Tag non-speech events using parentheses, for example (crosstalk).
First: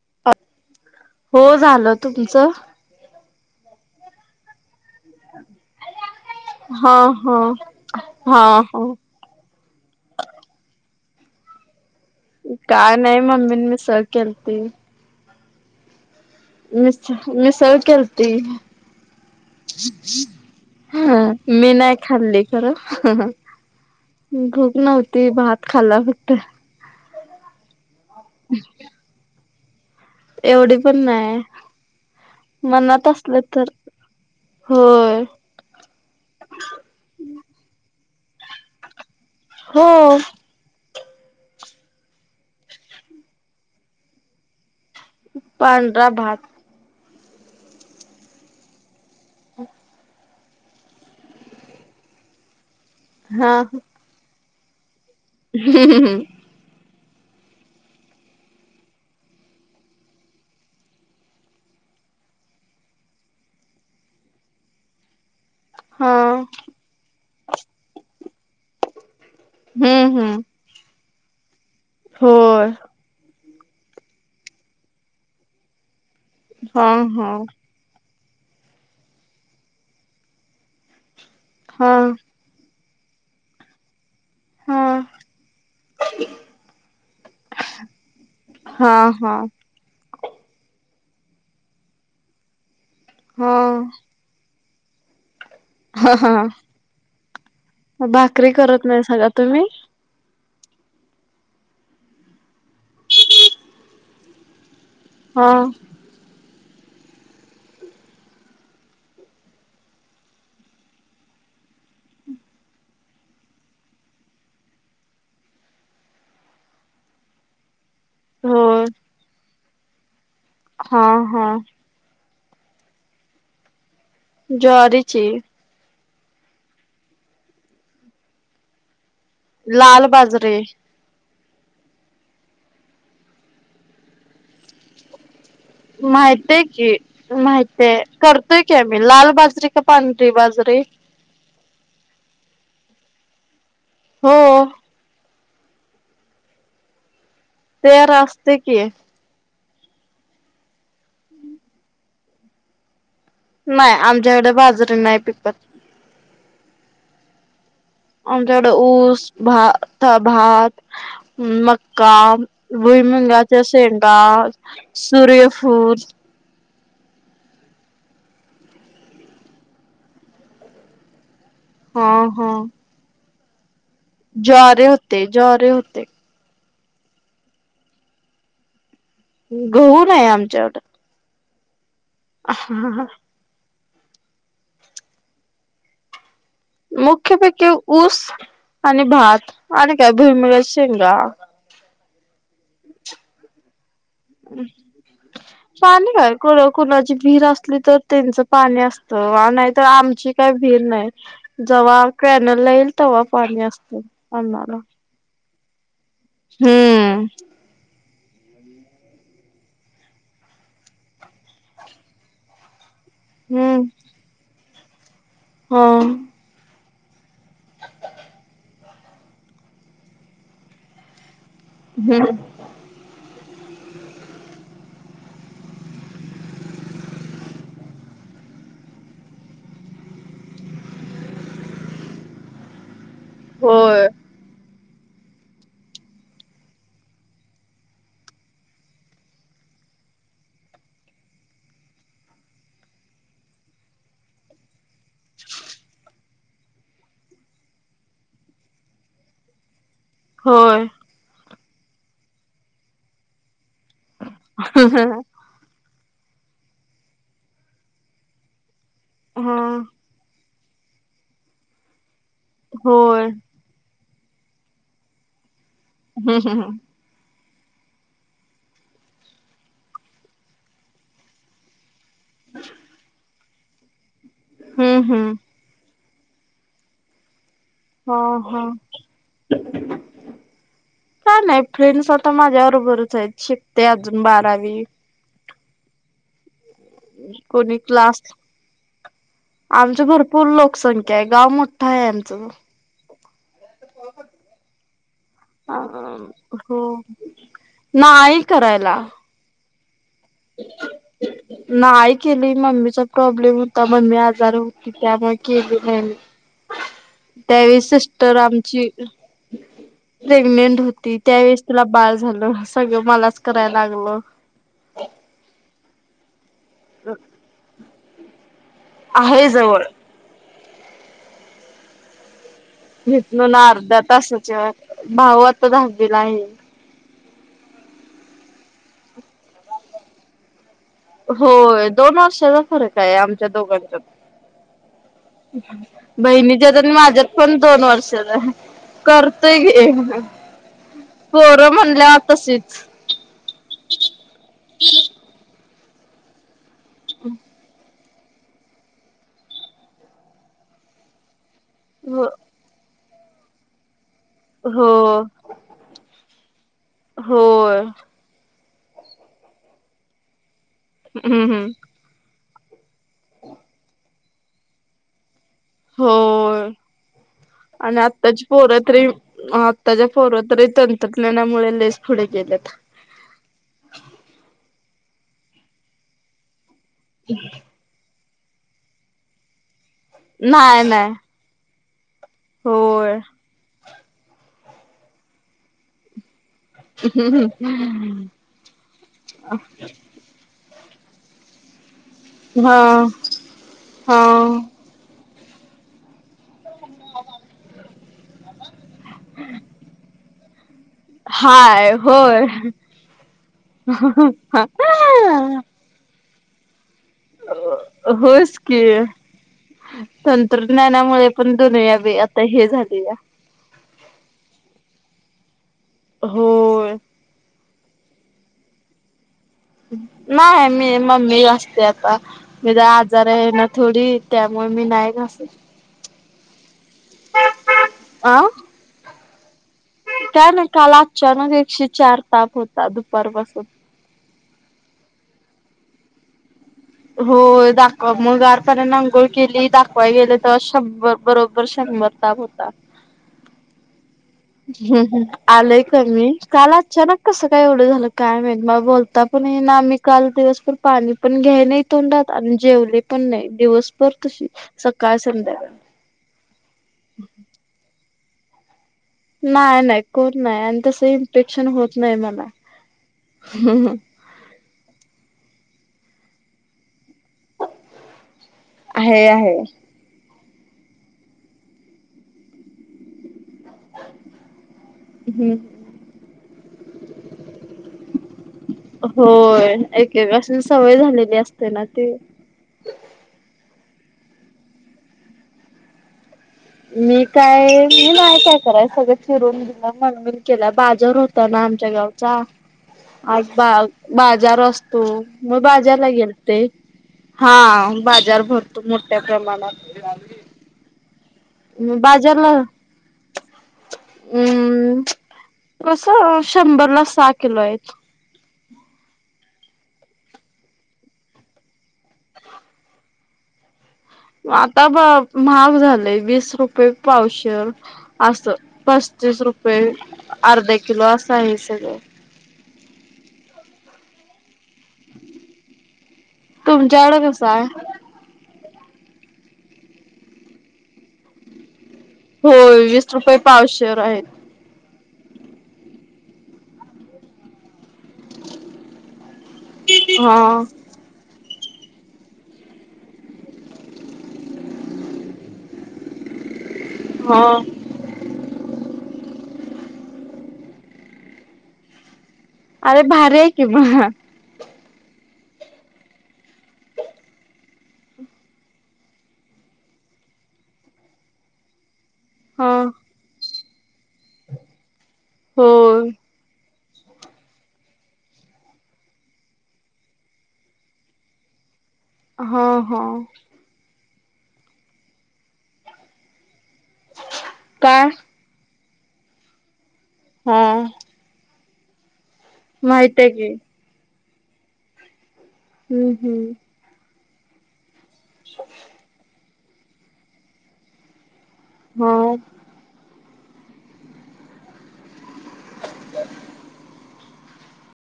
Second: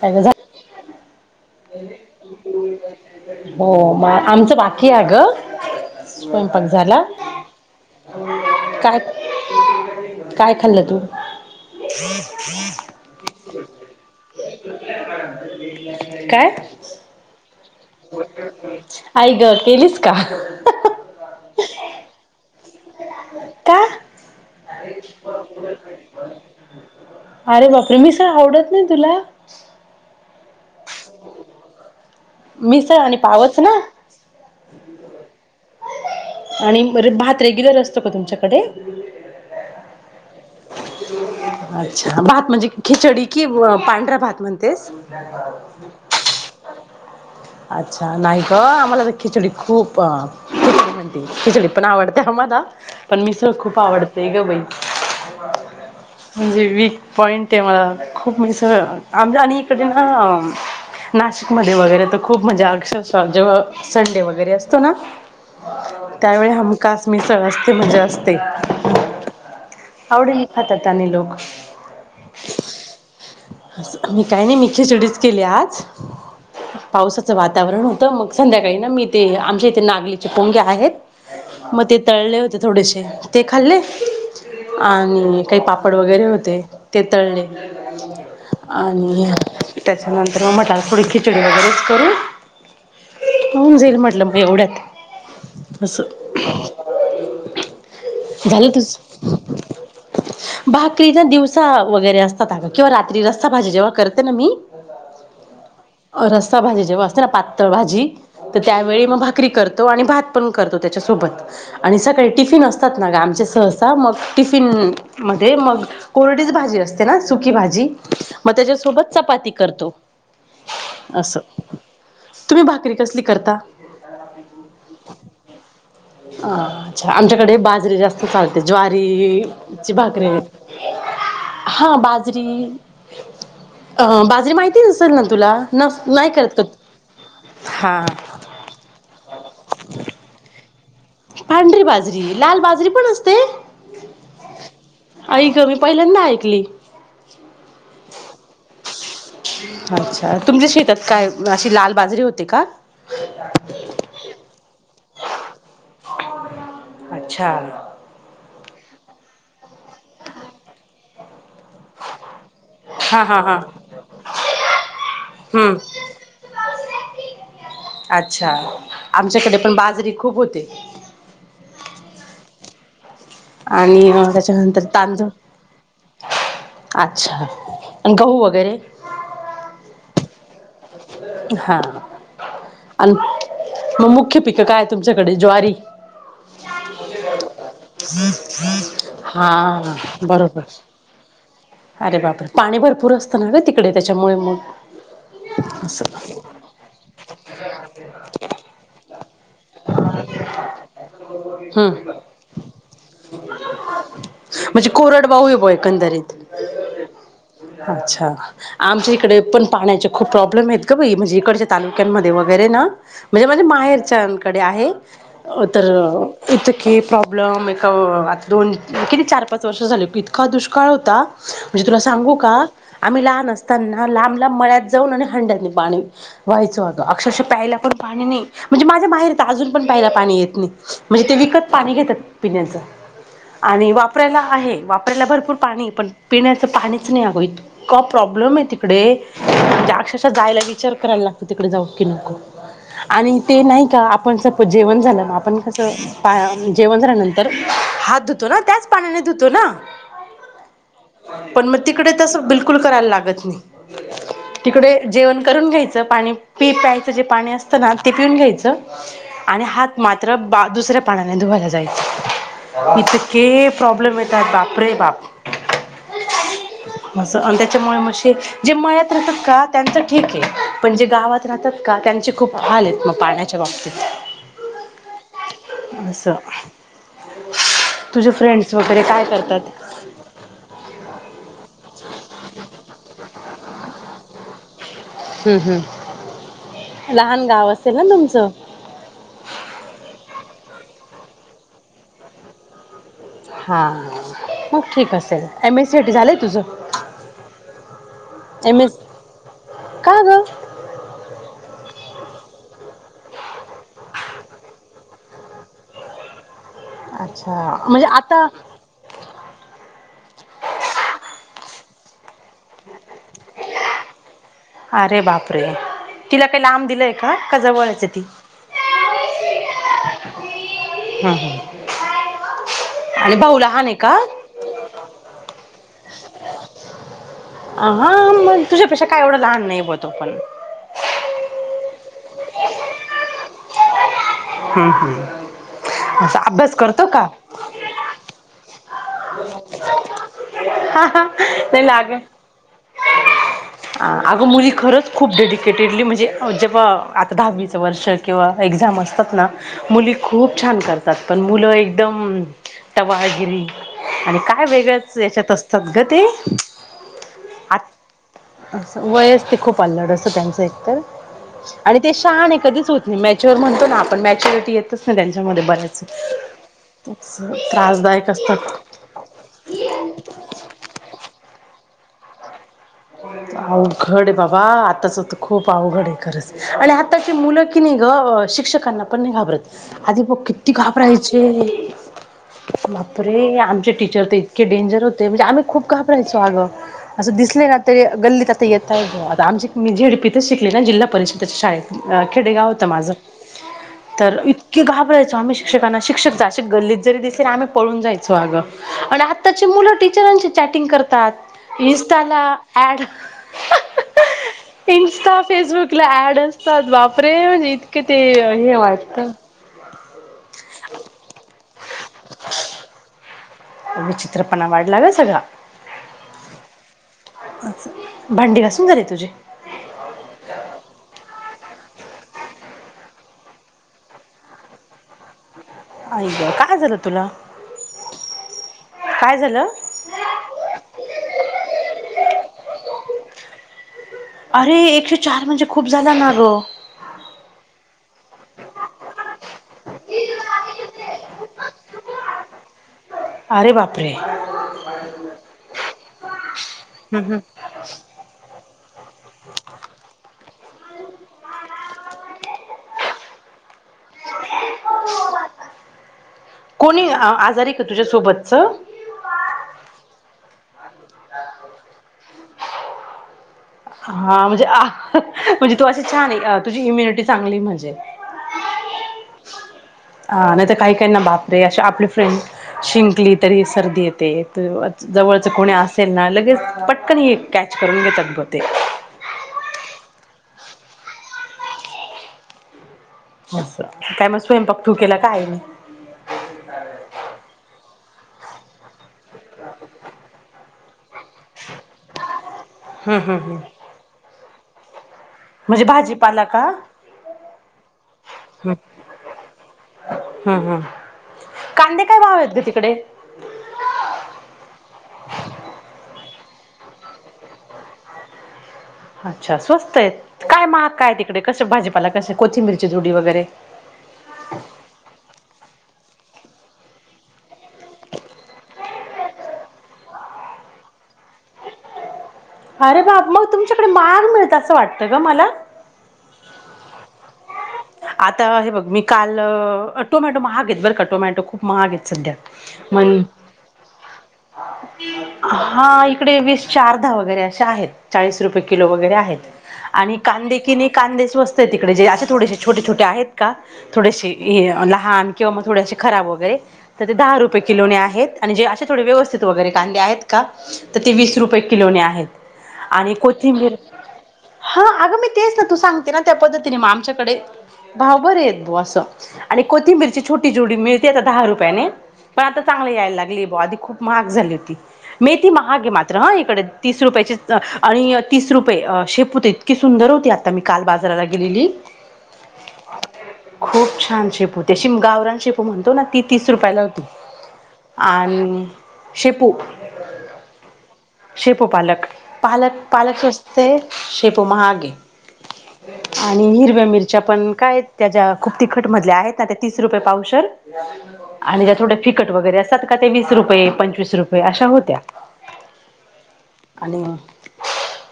काय ग झालं हो झालं तुमचं हो आमचं बाकी आहे ग स्वयंपाक हा झाला हा हा हा काय काय खाल्लं तू काय नाही मम्मी मिसळ केलती (inaudible) मिसळ केलती आई ग केलीस का हा मी नाही खाल्ली का भूक नव्हती भात खाल्ला फक्त अरे बाप रे मिसळ आवडत नाही तुला एवढी पण नाही मिसळ मनात आणि असलं पावच तर ना होय आणि रे भात रेग्युलर असतो का तुमच्याकडे हो अच्छा भात म्हणजे खिचडी कि पांढरा भात म्हणतेस (inaudible) पांढरा भात अच्छा नाही का आम्हाला तर खिचडी खूप ख म्हणती खिचडी पण आवडते आम्हाला पण मिसळ हा खूप आवडतेय ग बाई म्हणजे मी पॉईंट आहे मला खूप मिसळ आम आणि इकडे ना नाश मध्ये वगैरे तर खूप म्हणजे अक्षरः जेव्हा संडे वगैरे असतो ना हा त्यावेळी हमखास मिसळ असते म्हणजे असते हम्म हम्म आवडीने खातात आणि लोक होय. मी काय नाई मी खिचडीच केल्या आज हा हा पावसाचं वातावरण हो त मग संध्याकाळी ना मी ते आमच्या इथे नागलीचे पोंगे आहेत म हा ते तळले होते थोडे ते खाल्ले. हा आणि काही पापड वगैरे होते ते तळले. हा आणि हा त्या त्याच्यानंतर मटार खिचडी वगैरेच करू हा होऊन जाईल म्हटलं म एवढ्यात अस. म भाकरी करत नाहीसाका तुम्ही? भाकरी तेन दिवसा वगैरे असतात आग किंवा रात्री रस्सा भाजी जेव्हा करते म मी हां. रस्सा भाजी जेव्हा असते ना पातळ भाजी तर त्यावेळी म भाकरी करतो आणि भात पण करतो त्याच्या सो सोबत आणि सकाळी टिफिन असतात ना ग आमचे सहसा मग टिफिन मध्ये मग कोरडीच भाजी असते ना सुकी भाजी म त्याच्यासोबत चपाती करतो. हां असं हां. तुम्ही भाकरी कसली करता? ज्वारीची. अ अच्छा आमच्याकडे बाजरीे जास्त चालते ज्वारी ते चि लाल भाकरी बाजरी हाय हा बाजरी अ बाजरी माहिती नसेल ना तुला. नस नाही माहिती करत हाय का की माहिती हाय हा करतोय की आम्ही लाल बाजरी का पांढरी बाजरी? पांढरी बाजरी लाल बाजरी पण असते. हो. आई गं मी पहिल्यांदा ऐकली. तयार आसतय की. अच्छा तुमच्या शेतात काय अशी लाल बाजरी होते का. नाई आमच्याकडे बाजारी नाई पिकत. अच्छा. आमच्याकड ऊस भात भात. मक्का, हा हा हा भुईमंगाचा शेंंगा, हम्म सूर्यफुल अच्छा आमच्याकडे पण बाजरी खूप होते. हां हां. आणि म त्याच्यानंतर तांदूळ ज्वारी होते अच्छा आणि गहू वगैरे. गहून नाही आमच्या कड. हा. ह ह हा. म मुख्य पिकं काय तुमच्याकडे ज्वारी. मुख्यपैकी ऊस आणि भात हां आणि काय बरोबर. भुईमुगाच्या शेंगा अरे बापरे पाणी भरपूर असतं ना का तिकडे त्याच्यामुळे मग. पाणी असं काय कुण कुणाची विहिर आसली तर त्यांच पाणी असत आ नाहीतर आमची का काय विहीर नाही जेव्हा हम्म कॅनल ला येईल तव्हा पाणी असत अन्नाला. दरीत अच्छा आमच्या इकडे पण पाण्याच्या खूप प्रॉब्लेम हैत ग बाई म्हणजे इकडच्या तालुक्यांमध्ये वगैरे ना म्हणजे माझ्या हम्म माहेरच्यानकडे आहे. अ तर हा (unintelligible) हे प्रॉब्लेम एक आता दोन किती चार पाच वर्ष झाली इतका दुष्काळ होता. म्हणजे तुला सांगू हम्म का आम्ही लहान असताना लांब लांब मळ त हंड्यातल पाणी व्हायच होत अक्षरश प्यायला पण पाणी नाही म्हणजे माझ्या माहेर अजून पण प्यायला पाणी येत नई म्हणजे ते विकत पाणी घेत्यात पिण्याच. आणि होय वापरायला आहे वाप आपल्याला भरपूर पाणी पण पिण्याचं पाणीच नाही अगं इतकां प्रॉब्लेम आहे तिकडे म्हणजे अक्षरशः जायला विचार करायला लागतो तिकडे जाऊ की नको आणि ते नाही का आपणच जेवण झालं आपण कस पा जेवण झाल्यानंतर हात धुतो ना त्याच पाण्याने धुतो ना हो पण मग तिकडे तसं बिलकुल करायला लागत नाही तिकडे जेवण करून घ्यायचं पाणी प प्यायचं जे पाणी असतं ना ते पिऊन घ्यायचं हा आणि हात मात्र बा दुसऱ्या पानाने धुवायला जाय इथं होय के प्रॉब्लेम येतात बापरे बाप हम् हम् ह आणि त्याच्यामुळे म जे मयात राहतात का त्यांचं ठीक आहे पण जे गावात राहतात का त्यांचे खूप हाल आहेत मग पाण्याच्या बाबतीत हम्म हम्म अससं... हा हा... करतात काय नाही फ्रेंडस आता माझ्या बरोबरच आहेत शिकते अजून बारावी... हम्म हम्म... लहान गाव कोणी असेल ना क्लास तुमचं आमच भरपूर लोक... लोकसंख्या आहे गाव मोठा आहे आमच ज.. हां मग ठीक असेल एम ए सीट झालंय तुझं... हो नाही एम एस करायला... का ग? (unintelligible) नाही केली मम्मीचा प्रॉब्लेम होता मम्मी आजार होती त्यामुळे केली नाही मी.... अच्छा म्हणजे त्यावेलीसिस्टर आता आमची... प्रेग्नेंट होती त्यावेेळेस तुला बाळ झालं सगळं मलाच करायला लागलं.. अरे बापरे तिला काही लांब दिलंय का का जवळच ती... आहे जवळ... हम्म हम्... घेतल ना अर्ध्या तासाच्या भाव आता दाहवीला आहे.. ह हा म तुझ्यापेक्षा काय एवढं लहान नाही बतो पण... होय दोन वर्षाचा फरक आहे आमच्या दोघांच्या... हम्म हम्म असा बहिणीच्या अभ्यास आणि करतो माझ्यात का पण दोन वर्षच.. करतय घे... ते लागे अगं मुली खरच खूप.. डिकेटेडली म्हणजे जेव्हा आता दहावीचं वर्ष... किं एक्झाम असतात ना मुली खूप छान करतात पण मुलं हो एकदम... टवाळगिरी आणि काय हो वेगळ्याच याच्यात असत... असतात ग ते... होय अस वयस ते खूप आल्लड असं त्यांचं एकतर हम्म हम्म आणि ते शान... कधीच होत नाही मॅच्युर म्हणतो ना आपण मॅच्युरिटी येतच ना त्यांच्यामध्ये बऱ्याच.. होय आणि त्रासदायक आताची असतात पोरत आताच्या पोरत... तंत्रज्ञानामुळे लयच पुढे गेलेत अवघड आहे बाबा आताच होत खूप अवघड आहे खरंच.. आणि आताची मुलं कि नी शिक्षकांना पण घाबरत.. आधी ब किती नाय नाय घाबरायचे होय बाप रे आमचे टीचर... इतके डेंजर होते म्हणजे आम्ही खप घाबरायचो आग असं दिसले... तरी गल्लीत आता येत आहे आता आमची मी झेडपीतच शिकले ना जिल्हा परिषद त्याच्या शाळेत... अ खेडेगाव हा होत माझं हा तर इतके घाबराय... आम्ही शिक्षकांना शिक्षक जर असे गल्लीत जरी दिसले ना आम्ही पळून जायचो अग आणि आताची मुल टिचराशी चॅटिंग.. चैटिंग करतात हाय होय इंस्टला... एड इंस्टा फेसबुक एड असतात. बापरे फ्री म्हजे इतके ते होयच हे की वाटत.. तंत्रज्ञानामुळे पण दुनिया बी आता हे झालीया... विचित्रपणा वाढला ग सगळा... होय... च भांडी घासून झाले तुझे... नाय आहे मी मम्मी... ते आता मी आजार आहे ना थोडी त्यामुळे मी नाही घसत... आई ग काय झाल तुला अं काय झाल... काय नाही काल अचानक एकशे चार ताप होता दुपार पासुन.... अरे एकशे चार म्हणजे खूप झाला ना ग... हो दा... गार पाण्यानीअंघोळ केली दाखवाय गेले तर शंभर बरोबर शंभर ताप होता अरे बाप हम् ह आलय कामी काल अचानक हम् हम् कस काय एवढ झालं काय माहित मग बोलता पण ना आम्ही काल दिवस पर पाणी पण घ्याय नाही तोंडात आणि जेवले पण नाही दिवस कोणी आजारी का तुझ्यासोबत अच्छ नाही नाही कोण नाही आणि तस इन्फेक्शन होत नाही मला हा म्हणजे म्हणजे तू अशी छान आहे तुझी इम्युनिटी चांगली मजेत आहे आहे. ह नाहीतर काही काहीना बापरे असे आपले फ्रेंड शिंकलीत तरी सर्दी येते त जवळच कोणी असेल ना लगेच पटकनही कॅच करून घेतात बघ होते होय एक कासनी सवय झालेली असते ना ती अस काय मग स्वयंपाक तु क केला का आईने मी काय मी नाही काय कराय सगळ फिरून दिला मनवन केला बाजार होता ना आमच्या गावचा हम्म हम्म आज हम्म बा बाजार असत मग म्हणजे बाजारला गेल भाजीपाला ते का हम्म हा बाजार भरतो मोठ्या प्रमाणात हम् हम बाजारला हम् कस शंभर ला सहा किलो आहेत अच्छा स्वस्त आहेत काय महाग काय तिकडे कस भाजीपाला कोथिंबीरची जोडी वगैरे आता ब महाग झालंय वीस रुपय पावशेर अस पस्तीस रुपये अर्धा किलो अस आहे ह अरे बा मग तुमच्याकडे महाग मिळत अस वाटत ग मला तुमच्याकडे कसं आहे आता हे बघ मी काल टोमॅटो महाग घेत बरं का टोमॅटो खूप महागेत सध्या होय वीस मण रुपये पावशेर आहेत हा इकडे वीस चारधहा वगैरे असे आहेत चाळीस रुपये किलो वगैरे आहेत आणि कांदे हा किने कांदेच वस्त आहेत तिकडे जे असे थोडेसे छोटे छोटे आहेत का थोडेसे लहान किंवा मग थोडेसे खराब वगैरे तरी दहा हा रुपय किलो नी आहेत आणिे अे थोडे व्यस्थित वगैरे कांदे आहेत का तर ते वीस रुपये किलो नी आहेत अरे आणि भारी आहे कि कोथिंबीर मग हा अगं मी तेच ना तू सांगते ना त्या पद्धतीने मग आमच्याकडे भाव बरे आहेत हो असं आणि कोथिंबीरची छोटी छोटी मिळते आता दहा रुपयाने पण आता हा चांगले व्हायला लागले बा आधी खूप महाग झाली होती मेथी ती महाग आहे होय मात्र हा इकडे तीस रुपयाची आणि तीस रुपये शेपू होते इतकी सुंदर होती आता मी काल बाजाराला गेलेली हा हा खूप छान शेपू त्या गावरान शेपू म्हणतो ना ती तीस रुपयाला होती काय आणि शेपू हा शेपू पालक पालक माहित पालक आहे की असते शेपू महाग हम्म आणि हम्म हिरव्या मिरच्या पण काय त्याच्या खूप तिखट मधल्या आहेत तिस रुपये पाव पण आणि त्या थोड्या तिखट हा वगैरे असतात का रुपये पंचवीस रुपये अशा होत्या आणि